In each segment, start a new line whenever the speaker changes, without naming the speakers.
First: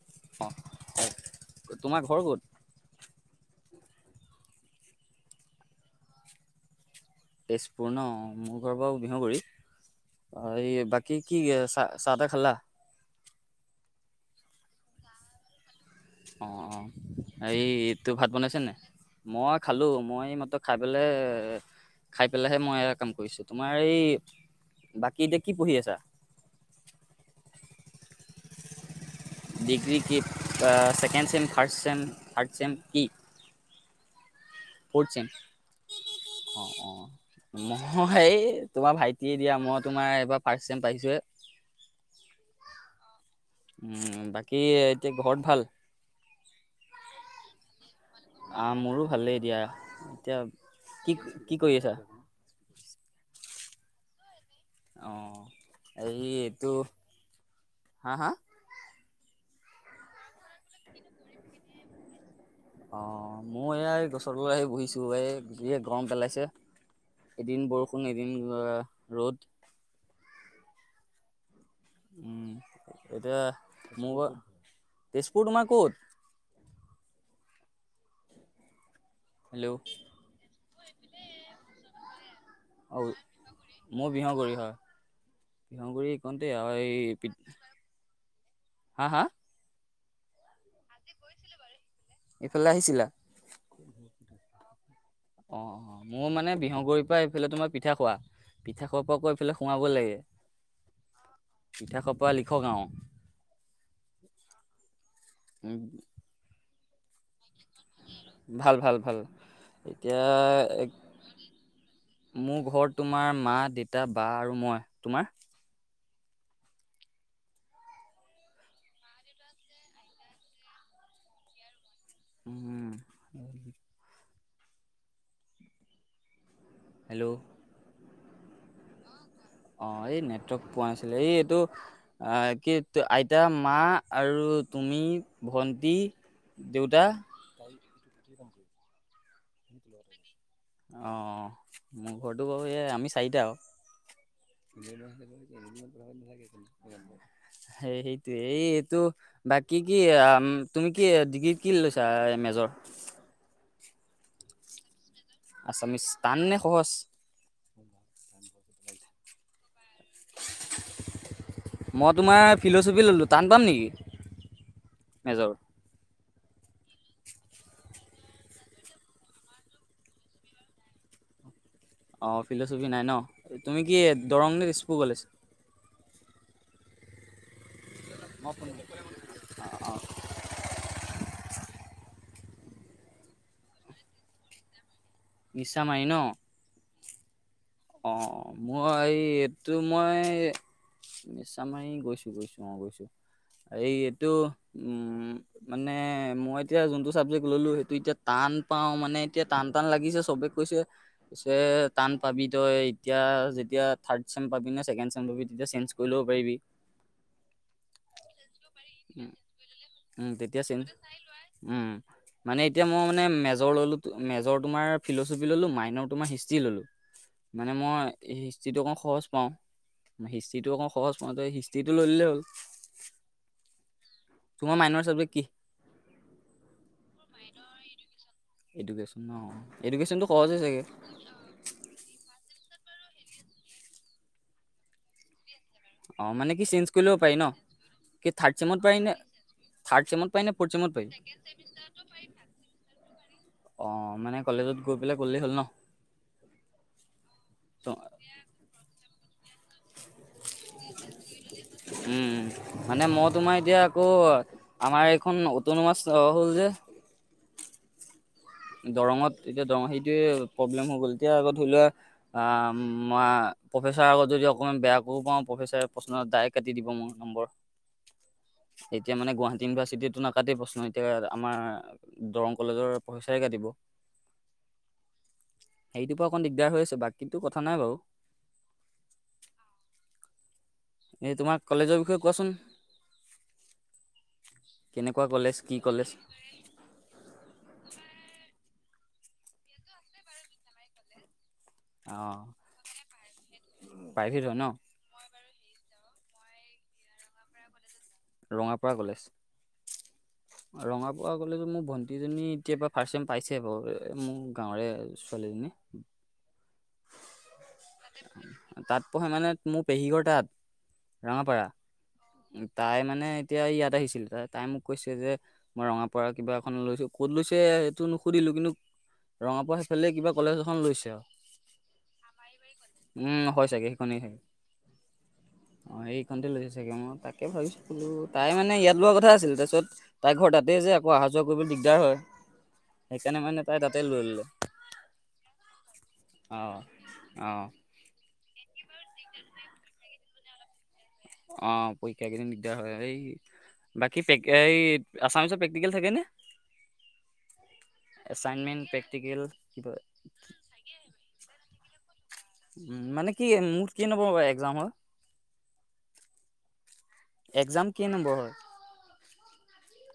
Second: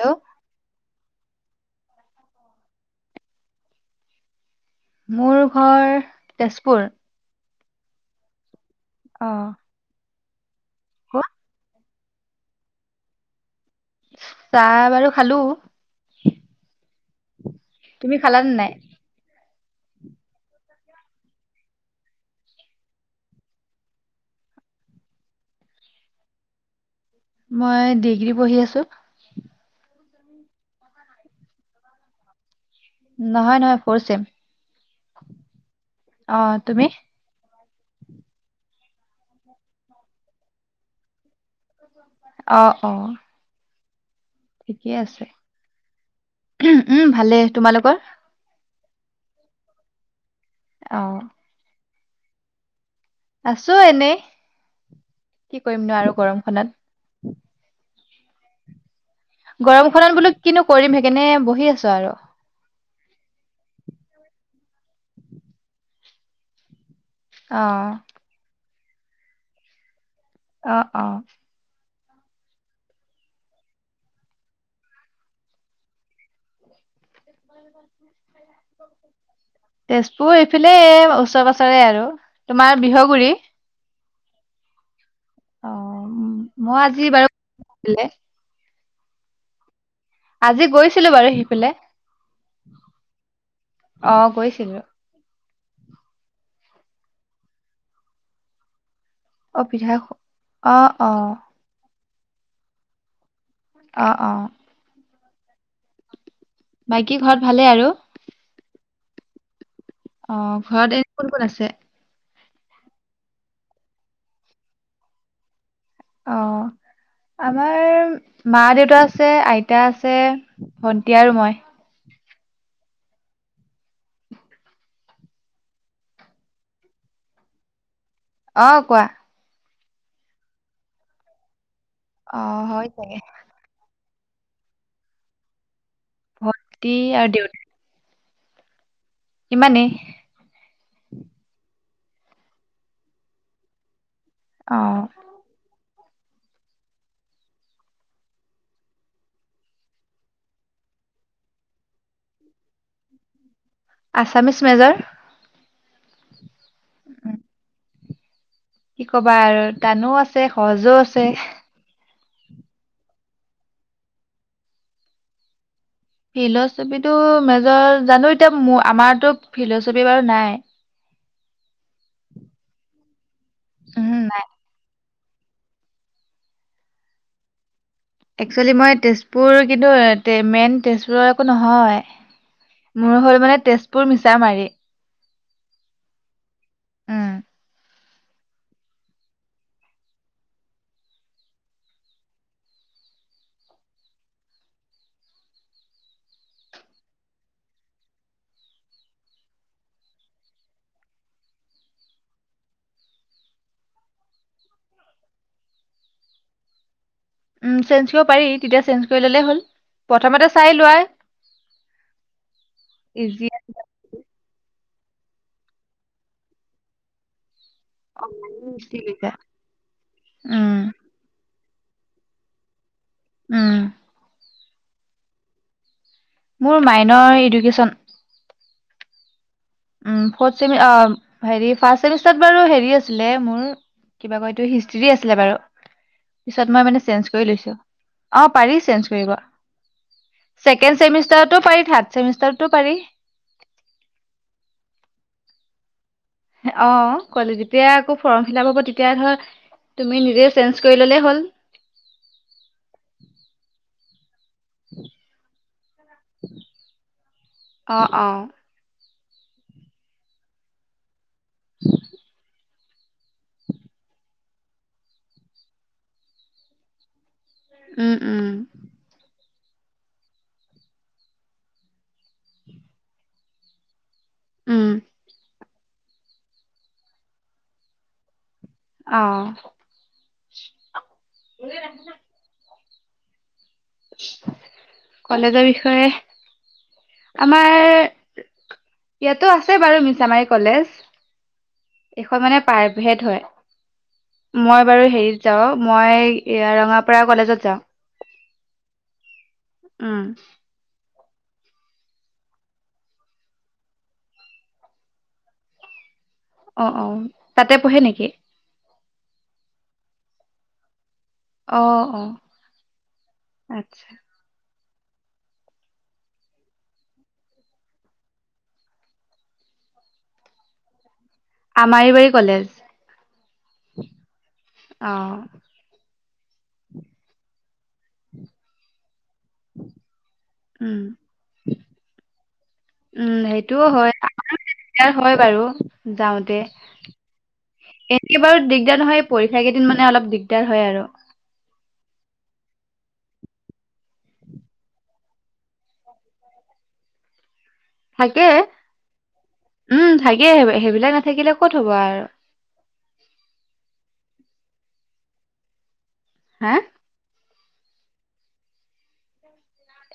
Hello
অ তোমাৰ ঘৰ ক'ত
মোৰ ঘৰ, তেজপুৰ।
তেজপুৰ ন মোৰ ঘৰ বাৰু বিহুগুৰি
অ'।
অ এই বাকী
ক'ত?
কি চ চাহ-তাহ খালা?
চাহ বাৰু খালো
অ অ এইটো
তুমি
ভাত
খালানে
বনাইছে
নাই?
নে মই খালো, মই এইমাত্ৰ খাই পেলাই খাই পেলাইহে মই এটা কাম কৰিছো তোমাৰ এই বাকী এতিয়া কি পঢ়ি আছা?
মই ডিগ্ৰী পঢ়ি আছো।
ডিগ্ৰী কি? Second sem, first sem, third sem? কি?
নহয় নহয়, ফৰ ছেম।
ফৰ্থ ছেম,
তুমি?
অ', অ'। মই এই তোমাৰ ভাইটিয়ে দিয়া, মই তোমাৰ এইবাৰ ফাৰ্ষ্ট ছেম পাইছোহে।
অ অ।
উম। বাকী
ঠিকেই
এতিয়া
আছে,
ঘৰত ভাল?
উম ভালেই, তোমালোকৰ?
আহ, মোৰো ভালেই দিয়া, এতিয়া
অ'।
কি-কি কৰি আছা?
আছো এনেই,
অ
কি কৰিম নো আৰু
এই এইটো
গৰমখনত।
হা হা?
গৰমখনত বোলো কিনো কৰিম সেইকাৰনে বহি আছো আৰু।
অ মই এই এই গছৰ বৰ আহি বহিছো এই গৰম পেলাইছে এদিন
অ',
বৰষুণ এদিন অ ৰ'দ।
অ', অ'।
উম এতিয়া মোৰ ঘৰ, তেজপুৰ তোমাৰ ক'ত? হেল্ল'
তেজপুৰ এইফালে ওচৰে পাজৰে আৰু। তোমাৰ বিহগুৰি।
মোৰ বিহগুৰি হয়,
অ'
বিহগুৰি
উম,
এইকণটে
মই
আৰু
আজি
এই
বাৰু
বিট হা হা?
আজি গৈছিলো বাৰু সিফালে।
এইফালে আহিছিলা?
অ', গৈছিলো।
অ', অ', মোৰ মানে বিহগুৰিৰ পৰা এইফালে তোমাৰ পিঠাখোৱা, পিঠা [unintelligible] পৰা আকৌ এইফালে
অ
সোমাব
পিঠা খ-
লাগে,
অ অ
পিঠাখোৱা পৰা লিখগাওঁ।
অ অ
[unintelligible]
বাকী ঘৰত ভালেই আৰু।
ভাল ভাল ভাল এতিয়া
অ',
এক-
ঘৰত [unintelligible] কোন কোন আছে?
মোৰ ঘৰত তোমাৰ মা, দেতা, বা আৰু মই। তোমাৰ?
অ আমাৰ মা দেউতা আছে, আইতা আছে ভণ্টি আৰু মই।
উম। হেল্ল'!
অ', কোৱা।
অ এই নেটৱৰ্ক পোৱা নাছিলে, এই এইটো অ কি
হয় চাগে
আইতা মা আৰু তুমি, ভণ্টি,
ভন্টি
দেউতা।
ইমানে।
অ', মোৰ ঘৰটো বাৰু এয়াই আমি চাৰিটা আৰু।
অ
[unintelligible] হেই সেইটোয়ে এইটো বাকী কি আ, তুমি কি ডিগ্ৰী কি লৈছা? এম জৰ
আছামিছ মেজৰ।
আছামিছ টাননে সহজ?
উম, কি কবা আৰু টানো আছে সহজো আছে।
মই তোমাৰ ফিল'চফি ল'লোঁ, টান পাম নেকি মেজৰ?
ফিল'চফিটো মেজৰ জানোঁ, এতিয়া মো-আমাৰতো ফিল'চফি বাৰু নাই। [inaudible]
অ ফিলচফি নাই ন তুমি কি
উম
দৰংপু [unintelligible]
একচুৱেলি মই তেজপুৰ কিন্তু, মেইন তেজপুৰৰ একো নহয়। মোৰ হ'ল মানে তেজপুৰ মিছা মাৰি।
নিছামাই ন [unintelligible]
উম,
অ মই এইটো মই, নিশ মাৰি গৈছো গৈছো অ গৈছো [unintelligible] এই এইটো উম মানে মই এতিয়া যোনটো চাবজেক্ট ললো, সেইটো এতিয়া ত টান পাও মানে এতিয়া টান টান লাগিছে চবে কৈছে যে টান পাবি। তই এতিয়া যেতিয়া থাৰ্ড চেম পাবি নে ছেকেণ্ড চেম পাবি তেতিয়া চেঞ্জ কৰি ল'ব পাৰিবি [unintelligible]
উম চেঞ্জ কৰিব পাৰি তেতিয়া চেঞ্জ কৰি
উম
ল'লেই হ'ল
উম
প্ৰথমতে
তেতিয়া
চাই
চেঞ্জ
লোৱা
উম, মানে এতিয়া মই মানে
ইজি
মেজৰ ললো মেজৰ তোমাৰ, ফিলচফি ল'লো মাইনৰ তোমাৰ হিষ্ট্ৰী ললো [unintelligible] মানে মই অকণ
ইজি
সহজ
লিখা।
পাওঁ। হিষ্ট্ৰীটো
উম,
অকণ সহজ পাওঁ, যে হিষ্ট্ৰী টি টো লৈলে হ'ল
উম [unintelligible]
তোমাৰ মাইনৰ চাব্জেক্ট কি,
মোৰ মাইনৰ এডুকেশ্যন [inaudible]
এডুকেশ্যন ন এডুকেশ্যনটো
[unintelligible]
সহজে
আছিলে
চাগে
মোৰ, কিবা কয় এইটো হিষ্টী আছিলে বাৰু,
অ কি
পিছত মই মানে
ল'ব
চেঞ্জ
পাৰি ন
কৰি লৈছো।
কি
অ
থাৰ্ড
পাৰি
চেমত নে
চেঞ্জ কৰিব
থাৰ্ড চেমত পাৰি নে ফ'ৰ্থ চেমত
ছেকেণ্ড
পাৰি
চেমিষ্টাৰতো পাৰি থাৰ্ড চেমিষ্টাৰতো পাৰি।
অ মানে কলেজত গৈ পেলাই গলেই হ'ল ন [unintelligible]
অ ক'লে
ত
যেতিয়া আকৌ ফৰ্ম ফিলাপ হ'ব তেতিয়া ধৰ তুমি নিজে চেঞ্জ কৰি ললেই হ'ল
উম মানে মই তোমাৰ এতিয়া আকৌ [unintelligible] আমাৰ এইখন অতু ন মাছ হ'ল যে
অ অ [unintelligible]
দৰঙত এতিয়া দৰঙ সেইটোৱে প্ৰব্লেম হৈ গ'ল এতিয়া আকৌ ধৰি লোৱা, উ মই প্ৰফেচাৰ আগত যদি অকমান বেয়া কৈও পাওঁ প্ৰফেচাৰ প্ৰশ্ন ডাইৰেক্ট কাটি দিব মোৰ নম্বৰ [unintelligible]
উম উম
ইউভাৰ্চিটিটো নাকাটি প্ৰশ্ন এতিয়া আমাৰ দৰং কলেজৰ প্ৰফেচাৰে কাটিব।
উম [unintelligible]
সেইটোৰ পৰা অকণ দিগদাৰ হৈ আছে বাকীতো কথা নাই বাৰু,
আহ [unintelligible]
এই তোমাক কলেজৰ বিষয়ে কোৱাচোন। কেনেকুৱা কলেজ,
কলেজৰ
কি
বিষয়ে
কলেজ
আমাৰ ইয়াতো আছে বাৰু মিছামাৰী কলেজ [unintelligible]
অঁ
এখন মানে পাইভেদ হয়।
প্ৰাইভেট হয় ন
মই বাৰু হেৰি যাও, মই ৰঙাপাৰা কলেজত যাওঁ।
ৰঙাপাৰা কলেজ
উম
ৰঙা [unintelligible] কোৱা গ'লে যে, মোৰ ভণ্টীজনী এতিয় পৰা ফাৰ্ষ্ট টাইম পাইছে। বাৰু মোৰ গাঁৱৰে ছোৱালীজনী
অ অ তাতে পঢ়ে নেকি
তাত পঢ়ে মানে মোৰ পেহীঘৰ তাত [unintelligible] ৰঙাপাৰা,
অ অ
তাই মানে এতিয়া ইয়াত
আচ্ছা
আহিছিল ত তাই মোক। কৈছে যে মই ৰঙা পাৰ কিবা এখন লৈছো ক'ত লৈছে সেইটো নুসুধিলো কিন্তু [unintelligible] ৰঙা পৰা সেইফালে কিবা কলেজ এখন লৈছে অ
আমাৰিবাৰী কলেজ।
হয় চাগে সেইখনেই চাগে
আহ,
[unintelligible] তাকে ভাবছো [unintelligible] তাই মানে ইয়াত লোৱা কথা আছিলে। তাৰপিছত তাইৰ ঘৰ তাতেই যে
উম
আকৌ অহা যোৱা কৰিব দিগদাৰ হয়।
উম
সেইকাৰণে মানে তাই
সেইটোও
তাতে
হয়
লৈলো।
দিগদাৰ হয় বাৰু [unintelligible] [unintelligible] এতিয়া বাৰু
অ
দিগদাৰ নহয়, এই পৰীক্ষা কেইদিন মানে অলপ দিগদাৰ হয়, আৰু।
অ', পৰীক্ষা কেদিন দিগদাৰ হয়ে এই বাকী প্ৰে-এই আছামিছৰ প্ৰেক্টিকেল থাকেনে?
থাকে।
এছাইনমেণ্ট প্ৰেক্টিকেল কিবা
উম, থাকে সেই-সেইবিলাক নাথাকিলে ক'ত হ'ব আৰু।
উম, মানে কি মুঠ কি নম্বৰ একজামৰ হয়?
হা
একজাম কেই নম্বৰ হয়?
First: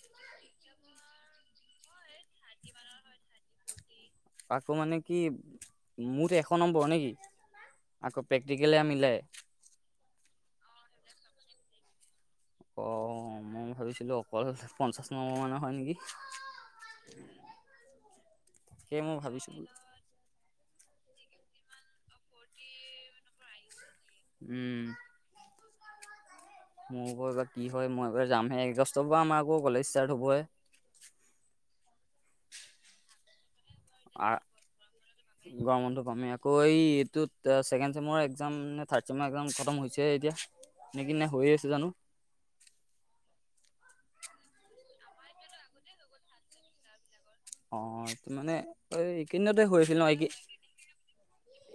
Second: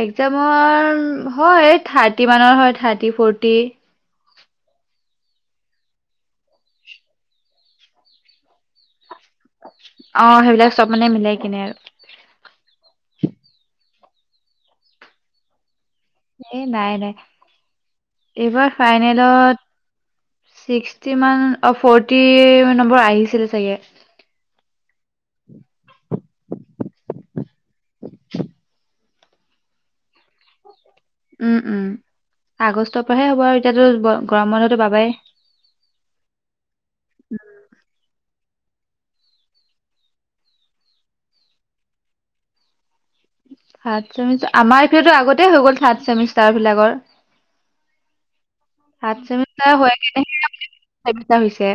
একজামৰ হয়, থাৰ্টি মানৰ হয়, থাৰ্টি, ফৰটি।
আকৌ মানে কি মুঠ এশ নম্বৰ নেকি? আকৌ প্ৰেক্টিকেলে মিলাই?
অ', সেইবিলাক চব মানে মিলাই কিনে আৰু।
অ মই ভাবিছিলোঁ অকল পঞ্চাছ নম্বৰ মানৰ হয়, নেকি।
এ নাই নাই এইবাৰ
সেয়ে মই ভাবিছোঁ
ফাইনেলত ছিক্সটি মান অ ফৰটি নম্বৰ আহিছিলে চাগে
উম মোৰ এইবাৰ কি হয় মই এইবাৰ যামহে আগষ্টৰ পৰা আমাৰ আকৌ কলেজ ষ্টাৰ্ট হবই
উম উম আগষ্টৰ পৰাহে হ'ব আৰু এতিয়াতো ব-
আ
গৰম বন্ধতো পাবাই
গৰমটো কমি আকৌ এই এইটো এতিয়া ছেকেণ্ড চেমৰ এক্জাম নে থাৰ্ড চেমৰ একজাম খতম হৈছে এতিয়া নে কি নে হৈয়ে আছে জানোঁ।
থাৰ্ড চেমিষ্টাৰ আমাৰ এটোতো আগতে হৈ গ'ল থাৰ্ড চেমিষ্টাৰ বিলাকৰ
অ মানে এই
থাৰ্ড
এইকেইদিনতে
চেমিষ্টাৰ
হৈ আছিল ন কি
কেনেহে চেমিষ্টাৰ হৈছে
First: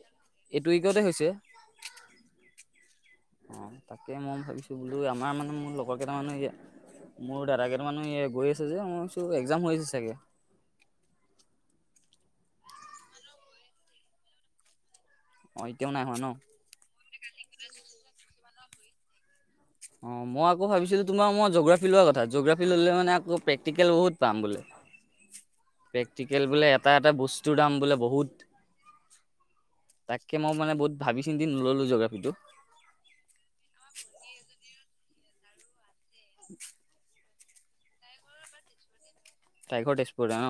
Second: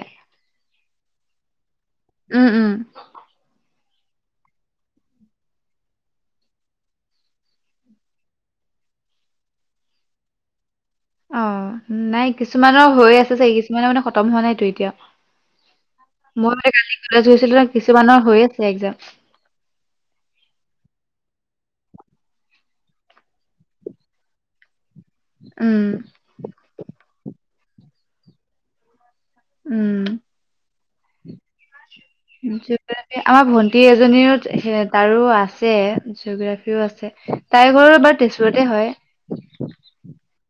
এইটো উইকতে হৈছে
উম উম
অ তাকে মই ভাবিছোঁ বোলোঁ আমাৰ মানে মোৰ লগৰ কেইটা মানৰ ইয়া মোৰ দাদা কেইটা মান গৈ আছে যে মই ভাবিছোঁ একজাম হৈ আছে চাগে
অ নাই কিছুমানৰ হৈ আছে চাগে কিছুমানৰ মানে খতম হোৱা নাইতো এতিয়া
অ এতিয়াও নাই হোৱা ন
মই মানে কালি কলেজ গৈছিলোঁ যে কিছুমানৰ হৈ আছে একজাম
অ মই আকৌ ভাবিছিলোঁ তোমাৰ মই জোগ্ৰাফি লোৱা কথা জোগ্ৰাফি ল'লে মানে আকৌ প্ৰেক্টিকেল বহুত পাম ব
উম
প্ৰেক্টিকেল বোলে এটা এটা বস্তুৰ দাম বোলে বহুত
উম
তাকে মই মানে বহুত ভাবি চিন্তি নললো জিঅগ্ৰাফীটো
জিঅ'গ্ৰাফী আমাৰ ভন্টি এজনীৰো তাৰো আছে জিঅগ্ৰাফিও আছে তাইৰ ঘৰো বা তেজপুৰতে হয়
তাইৰ ঘৰ তেজপুৰতে ন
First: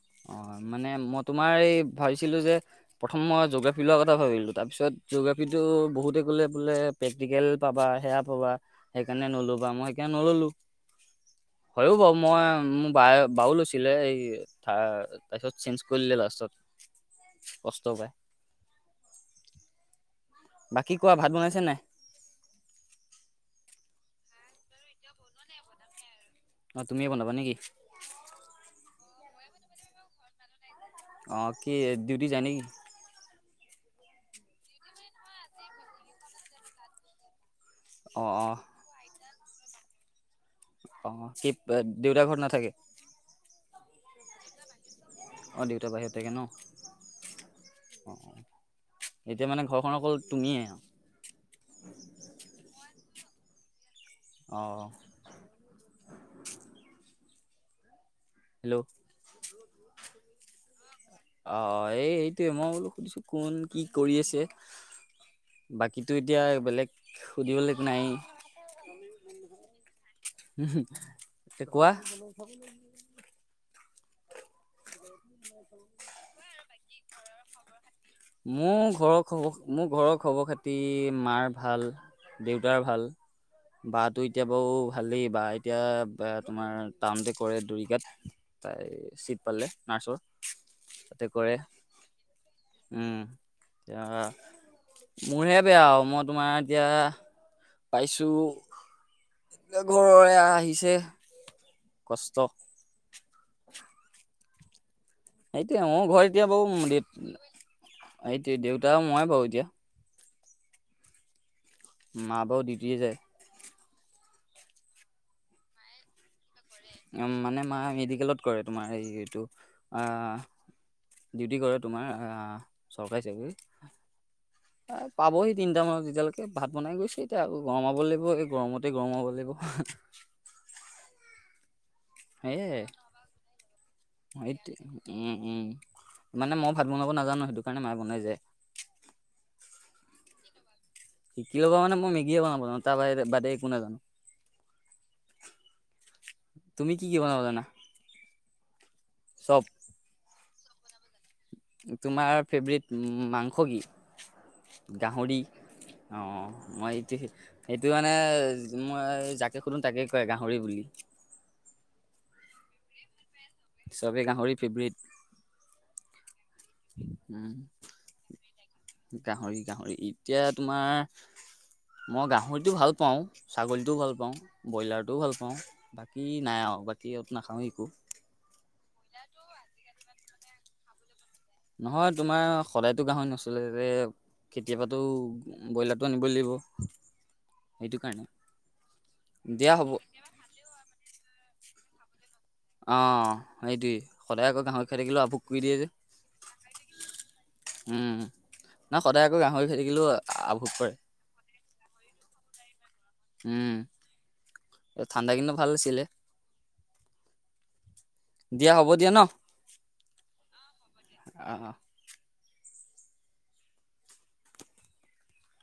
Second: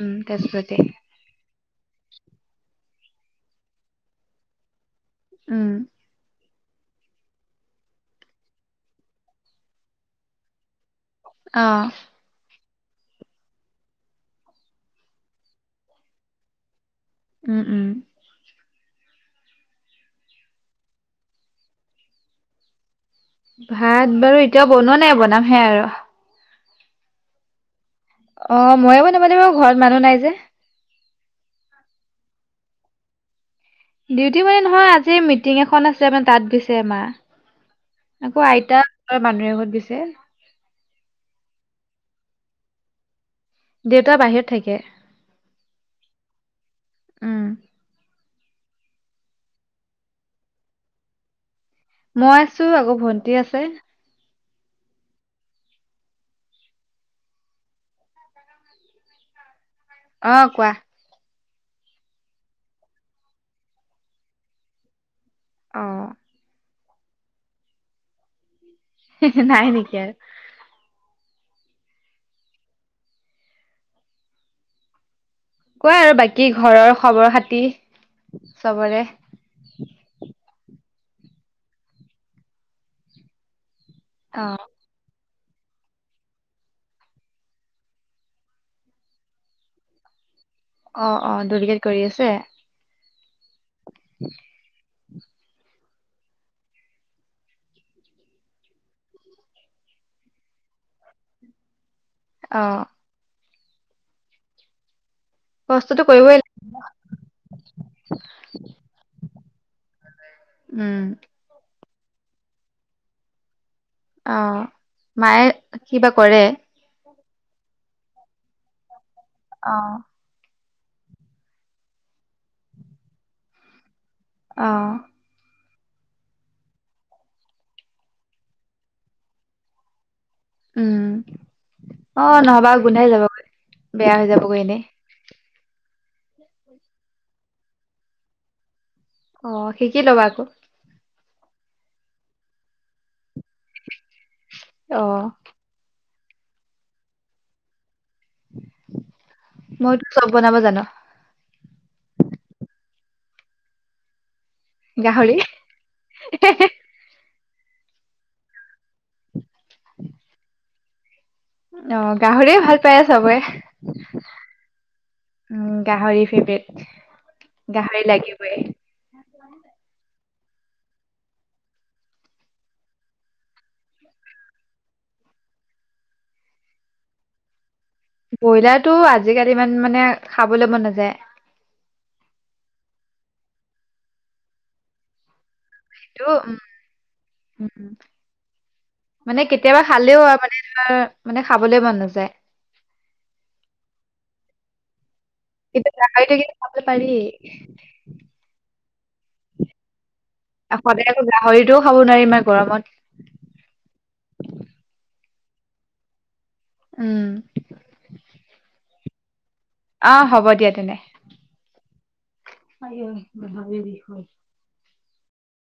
উম
অঁ
তেজপুৰতে
মানে মই তোমাৰ এই ভাবিছিলোঁ যে প্ৰথম মই জিঅ'গ্ৰাফী লোৱা কথা ভাবিলোঁ তাৰপিছত জিঅ'গ্ৰাফীটো
উম
বহুতেই ক'লে বোলে প্ৰেক্টিকেল পাবা সেয়া পাবা সেইকাৰণে নলবা মই সেইকাৰণে নললোঁ
অ
হয়ো বাৰু মই উম বা বাও লৈছিলে, এই তাৰপিছত চেঞ্জ কৰিলে লাষ্টত।
উম উম।
কষ্ট পাই। বাকী কোৱা ভাত বনাইছে নাই?
ভাত বাৰু এতিয়া বনোৱা নাই, বনামহে আৰু।
অ', তুমিয়ে বনাবা নেকি?
অ', মই বনাম মানে মই ঘৰত মানুহ নাই যে।
অ', কি ডিউটি যায় নেকি?
ডিউটি মানে নহয় আজি মিটিং এখন আছে মানে তাত গৈছে মা।
অ
আকৌ
অ
আইতা ওচৰৰে মানুহ এঘৰত গৈছে।
অ', কি দেউতা ঘৰত নাথাকে?
দেউতা বাহিৰত থাকে।
অ, দেউতা বাহিৰত থাকে ন
উম
অ, এতিয়া মানে ঘৰখনত অকল তুমিয়েই আৰু।
মই আছোঁ, আকৌ ভণ্টি আছে।
অ'। হেল্ল'
অ', কোৱা।
অ', এই এইটোৱে মই বোলো সুধিছো কোন কি কৰি আছে।
অ
বাকীটো এতিয়া বেলেগ সুধিবলৈ একো নাই।
নাই নেকি আৰু?
তে কোৱা
কোৱা আৰু বাকী ঘৰৰ খবৰ খাতি।
মোৰ
চবৰে
ঘৰৰ খব মোৰ ঘৰৰ খবৰ খাত প্ৰতি মাৰ ভাল দেউতাৰ ভাল বাটো
অ
এতিয়া বাৰু ভালেই। বা এতিয়া তোমাৰ টাউনতে কৰে দুৰিকাত তাই চিট পালে নাৰ্ছৰ।
অ',
তাতে
অ',
কৰে
[unintelligible] কেট কৰি আছে।
উম, দিয়া মোৰহে বেয়া আৰু মই তোমাৰ এতিয়া পাইছোঁ, ঘৰৰে এয়া আহিছে। কষ্ট।
অ
সেইটোৱে
কষ্টটো
মোৰ ঘৰত
কৰিবই
এতিয়া
লাগে।
বাৰু দে এইটো দেউতা মই বাৰু এতিয়া।
উম।
মা বাৰু দিউটিয়ে যায়।
অ', মায়ে কিবা কৰে।
মানে মা মেডিকেলত কৰে তোমাৰ এই এইটো,
অ
আ ডিউটি কৰে তোমাৰ আহ, চৰকাৰী চাকৰি
অ
পাবহি তিনিটামানত যেতিয়ালৈকে ভাত বনাই গৈছে এতিয়া, গৰমাব লাগিব এই গৰমতে গৰমাব লাগিব।
উম, অ নহবা
সেয়াই
গোন্ধাই যাবগৈ, বেয়া হৈ যাবগৈ এনেই।
উম, উম, মানে মই ভাত বনাব নাজানো, সেইটো কাৰণে মায়ে বনাই যায়।
অ', শিকি লবা আকৌ।
শিকি ল'বা মানে, মই মেগীয়ে বনাব জানো, তাৰ বাহিৰে বাদে একো নাজানো।
অ'।
তুমি কি - কি বনাব জানা? চব
মইতো চব বনাব জানো।
তোমাৰ ফেভৰেট মাংস কি? গাহৰি- অ' মই এইটো সে- সেইটো মানে যোন মই যাকে সোধো, তাকে কয় গাহৰি বুলি।
অ', গাহৰিয়ে ভাল পায় চবে।
চবে গাহৰি ফেভৰেট।
উম গাহৰি ফেভৰেট
উম,
গাহৰি লাগিবই
গাহৰি - গাহৰি। এতিয়া তোমাৰ মই গাহৰিটো ভাল পাওঁ, ছাগলীটোও ভাল পাওঁ, ব্ৰইলাৰটোও ভাল পাওঁ, বাকী নাই আও। বাকী ইয়ত নাখাওঁ একো।
ব্ৰইলাৰটো আজিকালি ইমান মানে খাবলৈ মন নাযায়।
নহয়, তোমাৰ সদায়তো গাহৰি নচলে ৰে, কেতিয়াবাতো ব্ৰইলাৰটো
টো
আনিবই লাগিব,
উম উম
সেইটো কাৰণে।
মানে
দিয়া
কেতিয়াবা
হ'ব।
খালেও আৰু মানে [unintelligible] মানে খাবলৈ মন নাযায়।
অ', সেইটোৱেই, সদায় আকৌ গাহৰি খাই থাকিলেও আভোক কৰি দিয়ে যে,
কিন্তু গাহৰি থাকিলে খাব পাৰি।
নাই সদায় আকৌ গাহৰি খাই থাকিলেও আভোক
আৰু
কৰে,
সদায় আকৌ গাহৰিটোও খাব নোৱাৰি ইমান গৰমত।
উম, ঠাণ্ডা কিন্তু ভাল আছিলে।
উম।
দিয়া হ'ব দিয়া ন'
আহ, হ'ব দিয়া তেনে।
অ'।
[unintelligible]